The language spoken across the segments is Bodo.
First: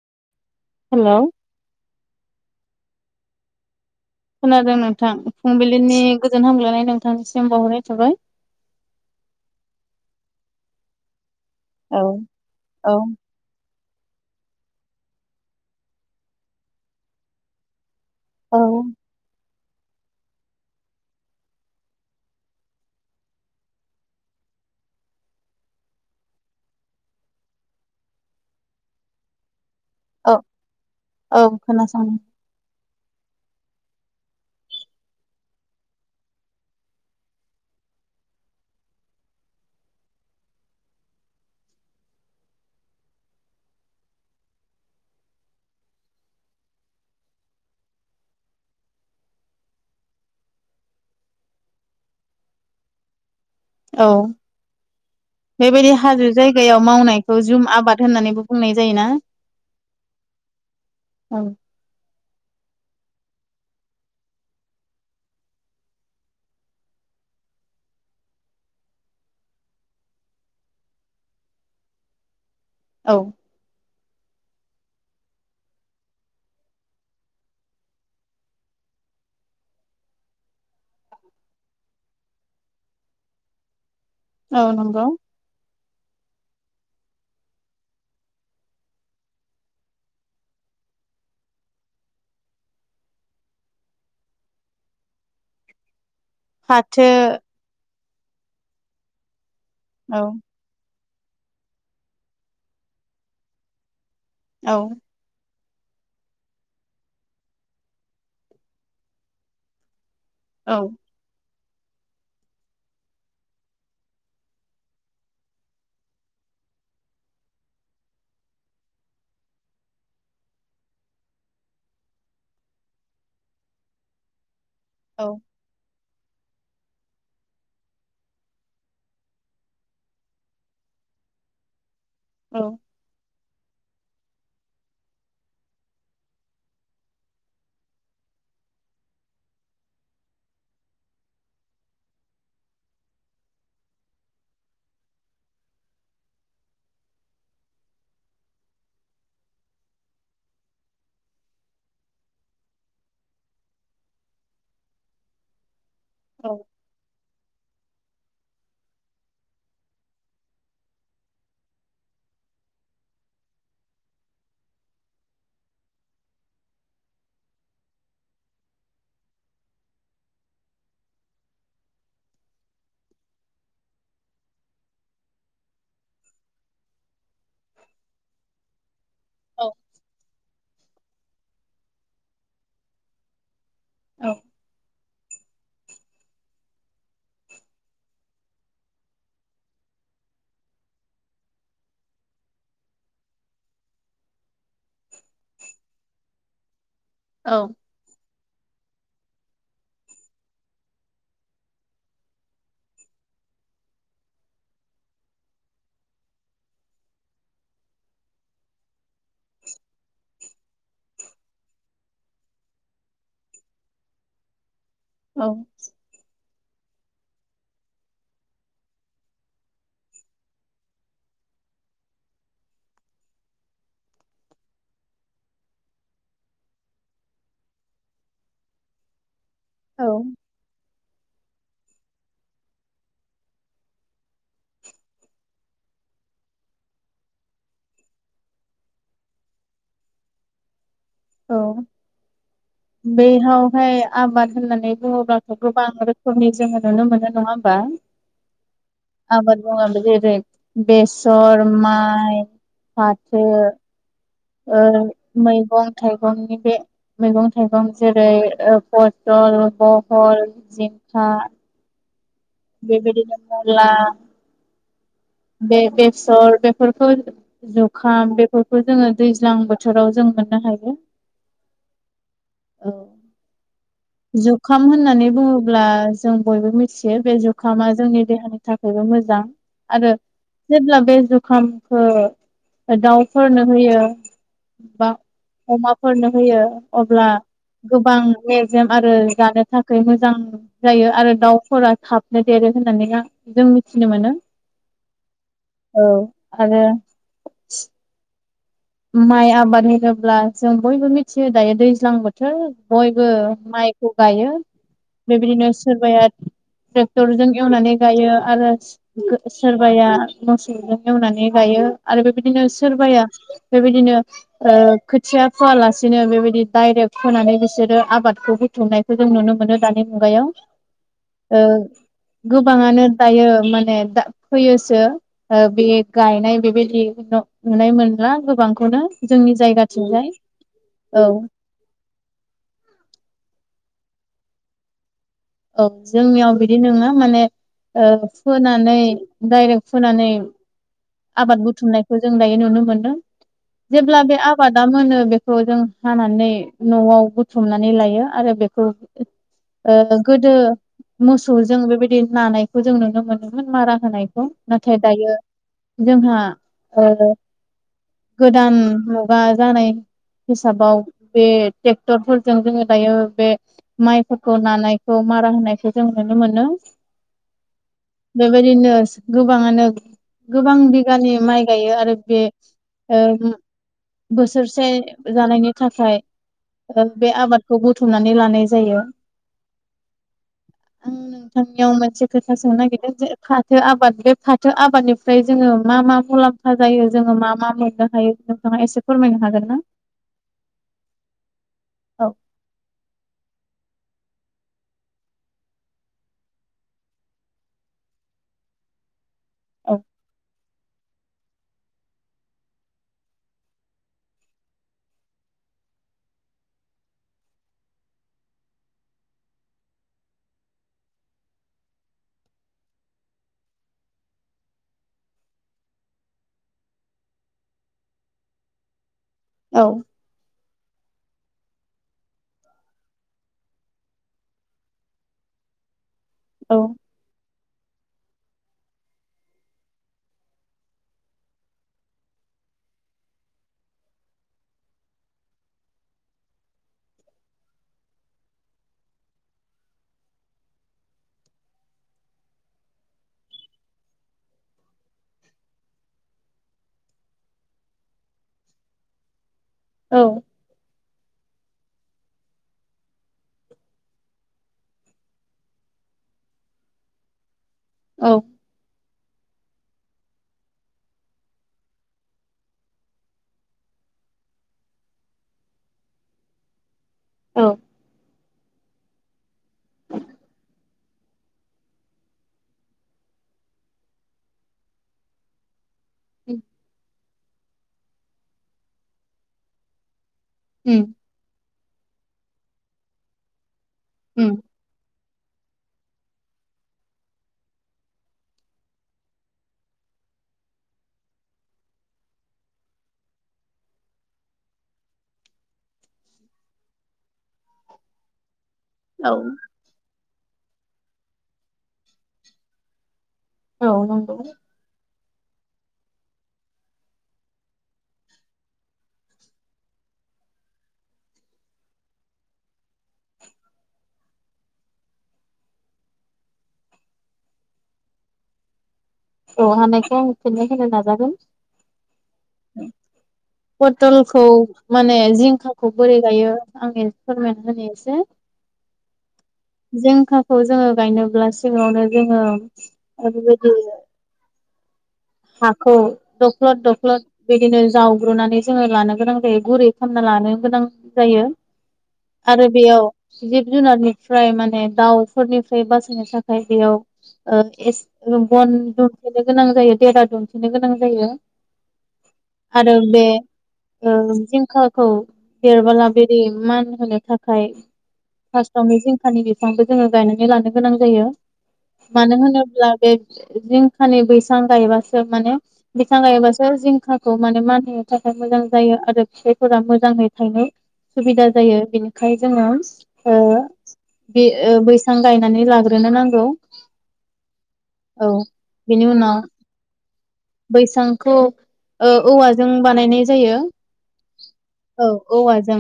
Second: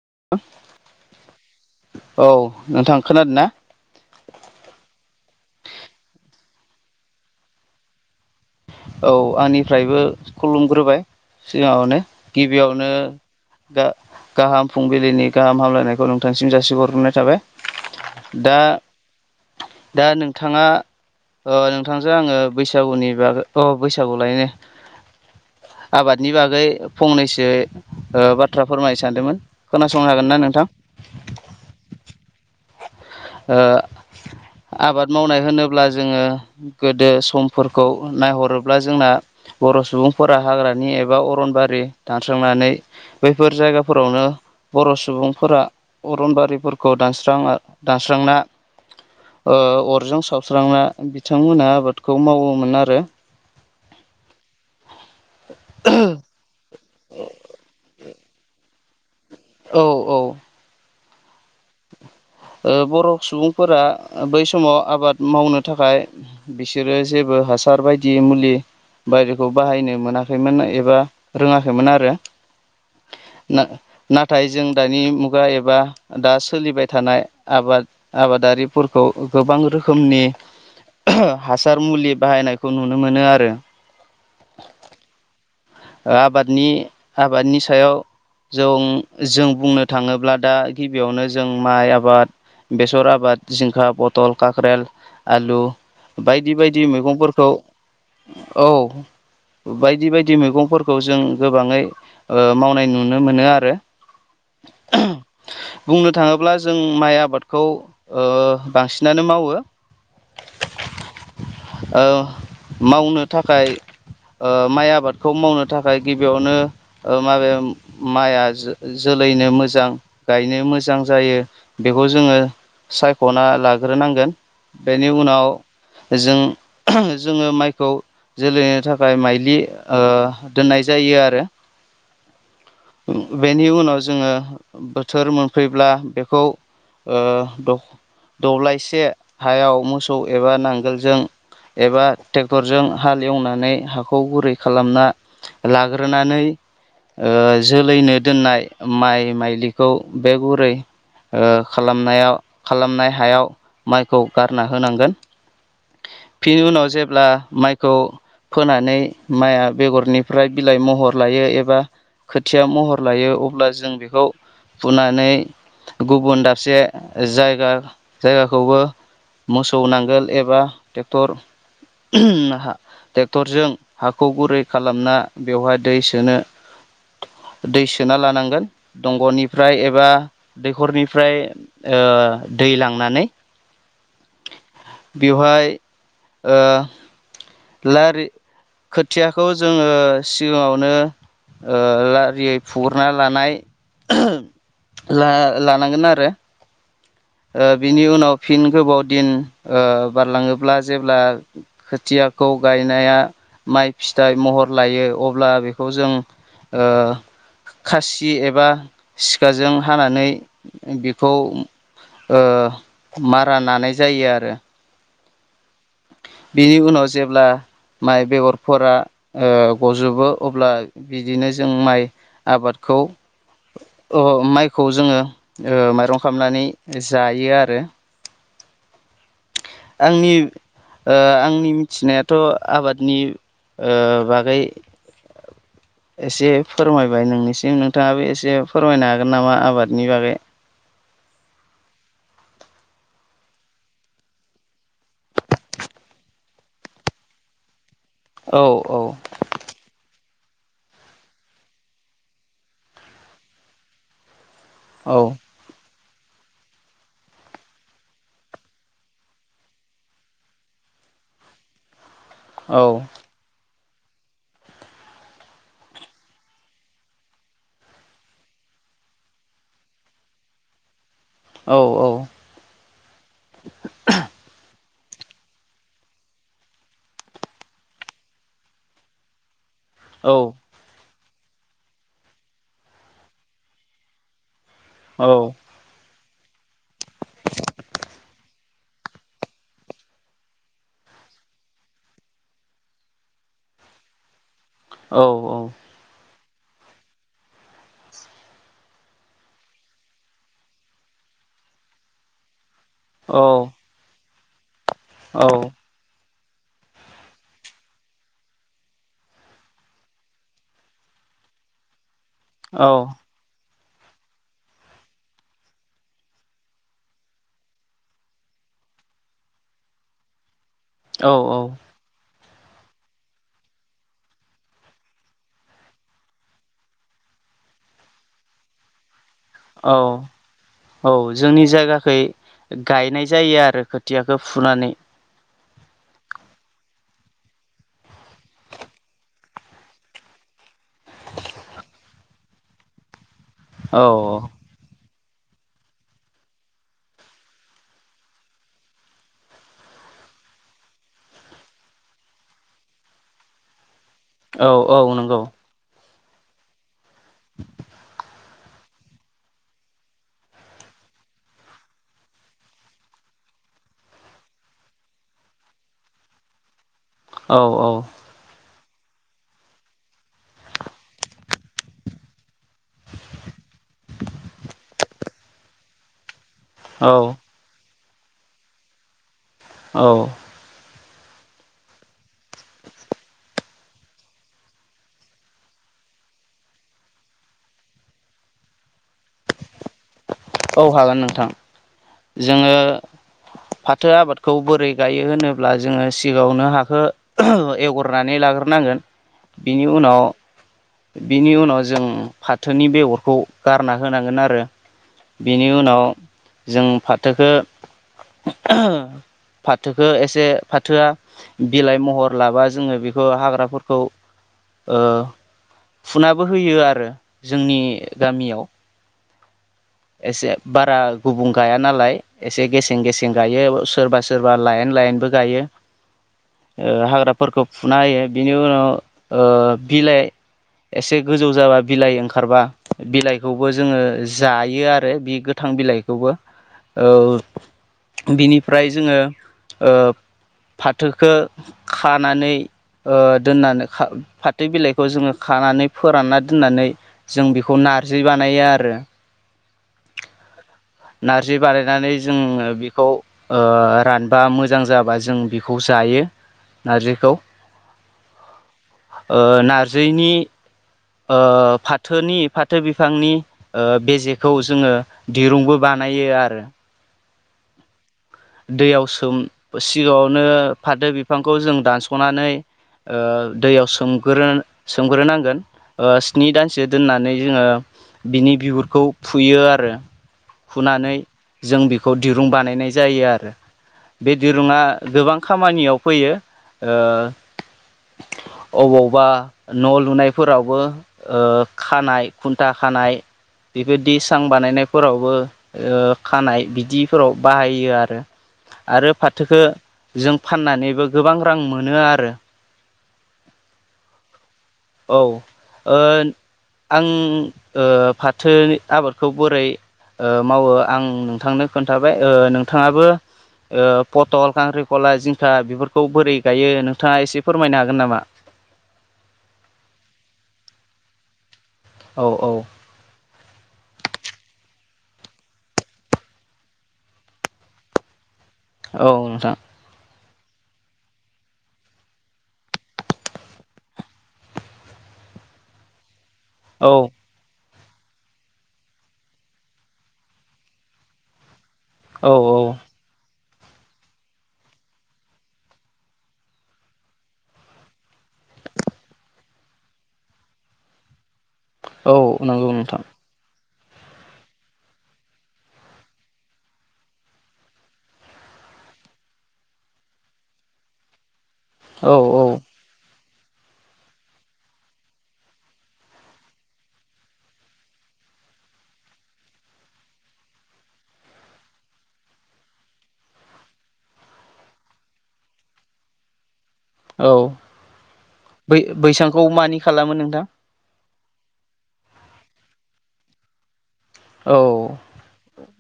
[inaudible] हेलौ औ नोंथां खोनादों ना? खोनादों नोंथां फुंबिलिनि गोजोन हामग्लायनाय नोंथांनिसिम बावहरनाय थाबाय। औ आंनिफ्रायबो खुलुमग्रोबाय सिगाङावनो औ गिबियावनो। औ गाहाम फुंबिलिनि गाहाम हामलायनायखौ नोंथांसिम जासिहरग्रोनाय थाबाय। दा। औ दा नोंथाङा नोंथांजों आङो बैसागुनि बाग अ बैसागु लायनो। आबादनि बागै फंनैसो बाथ्रा फोरमायनो सानदोंमोन। खोनासंनो हागोन औ ना नोंथां औ खोनासं आबाद मावनाय होनोब्ला जोङो गोदो समफोरखौ नायहर हब्ला जोंना बर' सुबुंफोरा हाग्रानि एबा अरनबारि दानस्रांनानै बैफोर जायगाफोरावनो बर' सुबुंफोरा अरनबारिफोरखौ दानस्राङा दानस्रांना अरजों सावस्रांना बिथांमोनहा आबादखौ मावोमोन आरो। औ। बेबायदि हाजो जायगायाव मावनायखौ जुम आबाद होननानैबो बुंनाय जायोना? औ औ। औ। ओ बर' सुबुंफोरा बै समाव आबाद मावनो थाखाय बिसोरो जेबो हासार बायदि मुलि बायदिखौ बाहायनो मोनाखैमोन एबा रोङाखैमोन आरो औ नाथाय जों दानि मुगा एबा दा सोलिबाय थानाय आबाद आबादारिफोरखौ गोबां रोखोमनि हासार मुलि बाहायनायखौ नुनो मोनो आरो। औ नंगौ। आबादनि आबादनि सायाव जों जों बुंनो थाङोब्ला दा गिबियावनो जों माइ आबाद बेसर आबाद जिंखा बथल ककरेल आलु। बायदि बायदि फाथो मैगंफोरखौ औ बायदि औ बायदि मैगं। फोरखौ जों गोबाङै मावनाय नुनो मोनो आरो औ। बुंनो थाङोब्ला जों माइ आबादखौ बांसिनानो मावो। औ। मावनो थाखाय माइ आबादखौ मावनो। थाखाय गिबियावनो माबे माइआ जोलैनो मोजां गायनो। मोजां जायो बेखौ जोङो सायख'ना लाग्रोनांगोन। बेनि औ उनाव जों जोङो माइखौ जोलैनो थाखाय माइलि दोननाय जायो आरो औ बेनि उनाव जोङो बोथोर मोनफैब्ला बेखौ दब्लायसे हायाव मोसौ एबा नांगोलजों। एबा ट्रेक्टरजों हाल एवनानै हाखौ गुरै खालामना लाग्रोनानै। जोलैनो दोननाय माइ माइलिखौ बे गुरै खालामनायाव खालामनाय हायाव माइखौ गारना होनांगोन। औ बिनि उनाव जेब्ला माइखौ फोनानै माइआ बेगरनिफ्राय बिलाइ महर लायो एबा खोथिया महर लायो अब्ला जों बेखौ फुनानै गुबुन दाबसे जायगा जायगाखौबो मोसौ नांगोल एबा ट्रेक्टर ट्रेक्टरजों हाखौ गुरै खालामना बेवहाय दै सोनो। दै सोना लानांगोन औ दंग'निफ्राय एबा दैख'रनिफ्राय ओमफ्राय ओ दै लांनानै औ बेवहाय ओ लारि खोथियाखौ जोंङो सिगांङावनो ओ लारियै फगोरना लानाय ला-लानांगोन आरो ओ बिनि उनाव फिन गोबाव दिन ओ बारलाङोब्ला जेब्ला खोथिया खौ गायनाया माइ फिथाइ महर लायो अब्ला बेखौ जों ओ खासि एबा सिखाजों हानानै बेखौ ओओ मारा नानाय जायो आरो औ बिनि उनाव जेब्ला माइ बेगरफोरा ओ गजोबो अब्ला बिदिनो जों माइ आबादखौ अ माइखौ जोंङो ओ माइरं खालामनानै जायो आरो औ आंनि ओ आंनि थिनायाथ' आबादनि ओ बागै [inaudible] एसे फोरमायबाय नोंनिसिम नोंथांङाबो एसे फोरमायनो हागोन नामा? आबादनि बागै औ बैयावहाय आबाद होननानै बुंङोब्लाथ' गोबां रोखोमनि जोंङो नुनो मोनो नंङा होमबा औ औ आबाद मावनानै जेरै बेसर माइ फाथो ओ औ मैगं थाइगंनि बे मैगं थाइगं जेरै ओ पथल बहल जिंखा खा औ बेबायदि जेबोला बे बेसर बेफोरखौ जुखाम बेफोरखौ जोंङो दैज्लां बोथोराव जोंङो मोननो हागौ औ औ जुखाम जुखाम होननानै बुंङोब्ला जों बयबो मिथियो बे जुखामा जोंनि देहानि थाखायबो मोजां आरो औ जेब्ला बे जुखामखौ दाउफोरनो होयो बा अमाफोरनो होयो अब्ला गोबां आरो जानो थाखाय मोजां जायो आरो दाउफोरा थाबनो देरो होननानै जों मिथिनो मोनो औ औ आरो माइ आबाद होनोब्ला जों बयबो मिथियो दायो दैज्लां बोथोर बयबो औ माइखौ गायो बेबायदिनो सोरबाया ट्रेक्टरजों एवनानै गायो आरो सोरबाया मोसौजों एवनानै गायो आरो बेबायदिनो सोरबाया बेबायदिनो ओ खोथिया फोयालासेनो बेबायदि डायरेक्ट फोनानै बिसोरो आबादखौ बुथुमनायखौ जों नुनो मोनो दानि मुगायाव। औ औ गोबांङानो दायो माने फैयोसो ओ बे गायनाय बेबायदि नुनाय मोनला गोबांखौनो। जोंनि औ जायगाथिंजाय औ जोंनि जायगाखै गायनाय जायो आरो। खोथियाखौ फुनानै औ जोंनियाव बिदि नोङा माने ओ फोनानै डाइरेक्ट फोनानै आबाद बुथुमनायखौ जों दायो नुनो मोनदों। औ जेब्ला बे आबादा मोनो बे बेखौ जों हानानै न'आव बुथुमनानै लायो आरो बेखौ ओ गोदो मोसौजों बेबायदि नानायखौ जों नुनो मोनोमोन मारा होनायखौ औ औ नाथाय दायो नंगौ जोंहा ओ गोदान मुगा जानाय हिसाबाव बे ट्रेक्टरफोरजों जोङो दायो बे माइफोरखौ नानाय खौ मारा होनायखौ जों नुनो मोनो। औ औ बेबायदिनो गोबाङानो गोबां बिगानि माइ गायो आरो बे ओ बोसोरसे जानायनि थाखाय औ बे आबादखौ बुथुमनानै लानाय जायो। औ। आं नोंथांनियाव मोनसे खोथा सोंनो नागिरदों जे फाथो आबाद बे फाथो आबादनिफ्राय जोङो मा मा मुलाम म्फा जायो जोङो मा मा मोननो हायो नोंथाङा एसे फोरमायनो हागोन ना? औ हागोन नोंथां। औ जोङो फा फाथो आबादखौ बोरै गायो होनोब्ला जोङो सिगाङावनो हाखौ एवग्रोनानै लाग्रोनांगोन। [inaudible] बिनि उनाव बेनि उनाव जों फाथोनि बेगरखौ गारना होनांगोन आरो। बेनि उनाव जों फाथोखो फाथोखौ एसे फाथोआ बिलाइ महर लाबा जोङो बेखौ हाग्राफोरखौ ओ फुुनाबो होयो आरो जोंनि गामियाव। औ एसे बारा गुबुं गाया नालाय एसे गेसें गेसें गायो सोरबा सोरबा लाइन लाइनबो गायो। औ ओ हाग्राफोरखौ फुना होयो। बिनि उनाव ओ‌ बिलाइ एसे गोजौ जाबा बिलाइ ओंखारबा बिलाइखौबो जोङो जायो। बियो आरो बे गोथां बिलाइखौबो औ। बिनिफ्राय जोङो ओ फाथोखो खानानै ओ दोननानै फाथो बिलाइखौ जोङो खानानै फोरानना दोननानै जों बेखौ नारजि बानायो आरो। औ नारजि बानायनानै जोङो बेखौ रानबा मोजां जाबा जों बिखौ जायो। नारजिखौ। औ ओ नार्जिनि ओ फाथोनि फाथो बिफांनि ओ बेजेखौ जोङो दिरुंबो बानायो आरो। औ दैयाव सोम सिगाङावनो फाथो बिफांखौ जों दानस'नानै ओ दैयाव सोमग्रोन सोमग्रोनांगोन। ओ स्नि दानसो दोननानै जोङो बिनि बिगुरखौ फुयो आरो। उम फुनानै जों बिखौ दिरुं बानायनाय जायो आरो बे उम दिरुुंआ गोबां खामानियाव फैयो ओ अबावबा न' लुनायफोरावबो ओ खानाय खुन्था खानाय। बेबायदि सां बानायनायफोरावबो ओ खानाय दिफोराव बाहायो आरो आरो औ फाथोखो जों फान्नानैबो गोबां रां मोनो आरो। औ नंगौ। औ ओ आं ओ फाथोनि आबादखौ बोरै ओ मावो आं नोंथांनो खोन्थाबाय ओ नोंथाङाबो ओ पटल कांक्रिकला जिंखा बेफोरखौ बोरै गायो नोंथाङा एसे फोरमायनो हागोन नामा। औ हानायखौ आं फिन्नाय होनो नाजागोन। औ औ पटलखौ माने जिंखाखौ बोरै गायो आं एसे फोरमायना होनि एसेे। औ नोंथां। जिंखाखौ जोङो गायनोब्ला सिगाङावनो जोङो ओरैबायदि हाखौ दख्लद औ दख्लद बिदिनो जावग्रोनानै जोङो लानो गोनां जायो गुरै खामना लानो गोनां जायो। औ आरो बेयाव जिब जुनारनिफ्राय माने दाउफोरनिफ्राय बासायनो थाखाय बेयाव ओ एसे बन दुमथेनो गोनां जायो देेरा दुन्थेनो गोनां जायो। औ नंगौ आरो नोंथां। बे ओ जिंखाखौ देरबोला बिदि मान होनो थाखाय फास्थआवनो जिंखानि बिफांबो जोङो गायनानै लानो गोनां जायो। औ मानो औ होनोब्ला बे जिंखानि बैसां गायोबासो माने बिफां गायोबासो जिंखाखौ माने मानहोनो थाखाय मोजां जायो आरो फिथायफोर फोरा मोजाङै थायनो सुबिदा जायो बिनिखाय जोङो ओ बे ओ बैसां गायनानै लाग्रोनो नांगौ। औ औ बै बेनि उनाव बैसांखौ मानि खालामो नोंथां। बैसांखौ ओ औवाजों बानायनाय जायो। औ ओव औवाजों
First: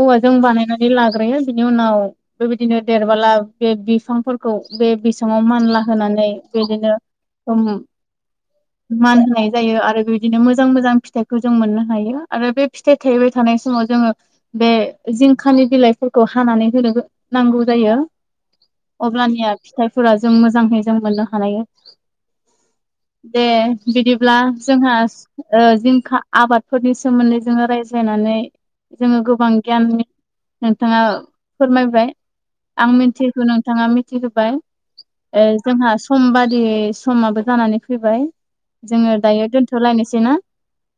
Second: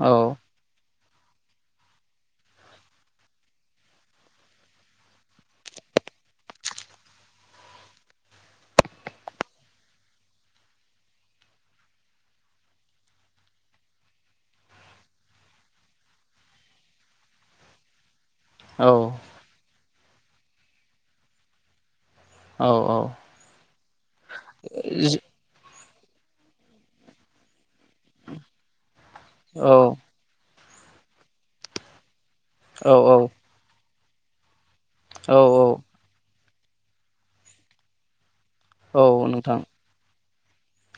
औ औवाजों बानायनानै लाग ग्रोयो बिनि उनाव बेबायदिनो देरबोला बे बिफांफोरखौ बे बिसाङाव मानला होनानै नै बिदिनो उम मान होनाय जायो आरो बेबायदिनो मोजां मोजां फिथाइखौ जों मोन्नो हायो आरो बे फिथाइ थायबाय थानाय समाव समाव जोङो बे जिंखानि बिलाइफोरखौ हानानै होनो नांगौ जायो। औ अब्लानिया फिथाइफोरा जों मोजाङै जों मोननो हायो। औ औ। दे बिदिब्ला जोंहा ओ जिंखा आबादफोरनि सोमोन्दै जोङो रायज्लाय रायज्लायनानै जोङो गोबां गियान नोंथाङा फोरमायबाय। आं औ मिन्थियैखौ नोंथाङा मिथिहोबाय औ ओ जोंहा समबाद बादियै समाबो जानानै फैबाय औ जोङो दायो नोंथां दोनथ'लायनोसै ना।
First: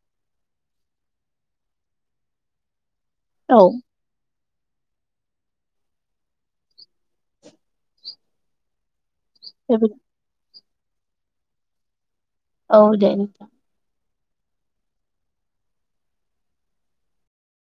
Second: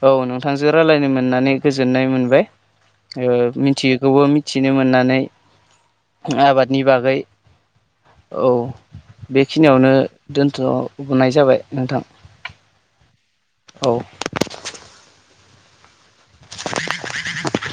औ नोंथांजो रायलायनो मोननानै गोजोन्नाय मोनबाय ओ औ मिथियैखौबो मि मिथिनो मोन्नानै आबादनि बागै औ। दे बिदि बेखिनियावनो दोनथ'नाय जाबाय नोंथां। औ दे नोंथां। औ। [unintelligible]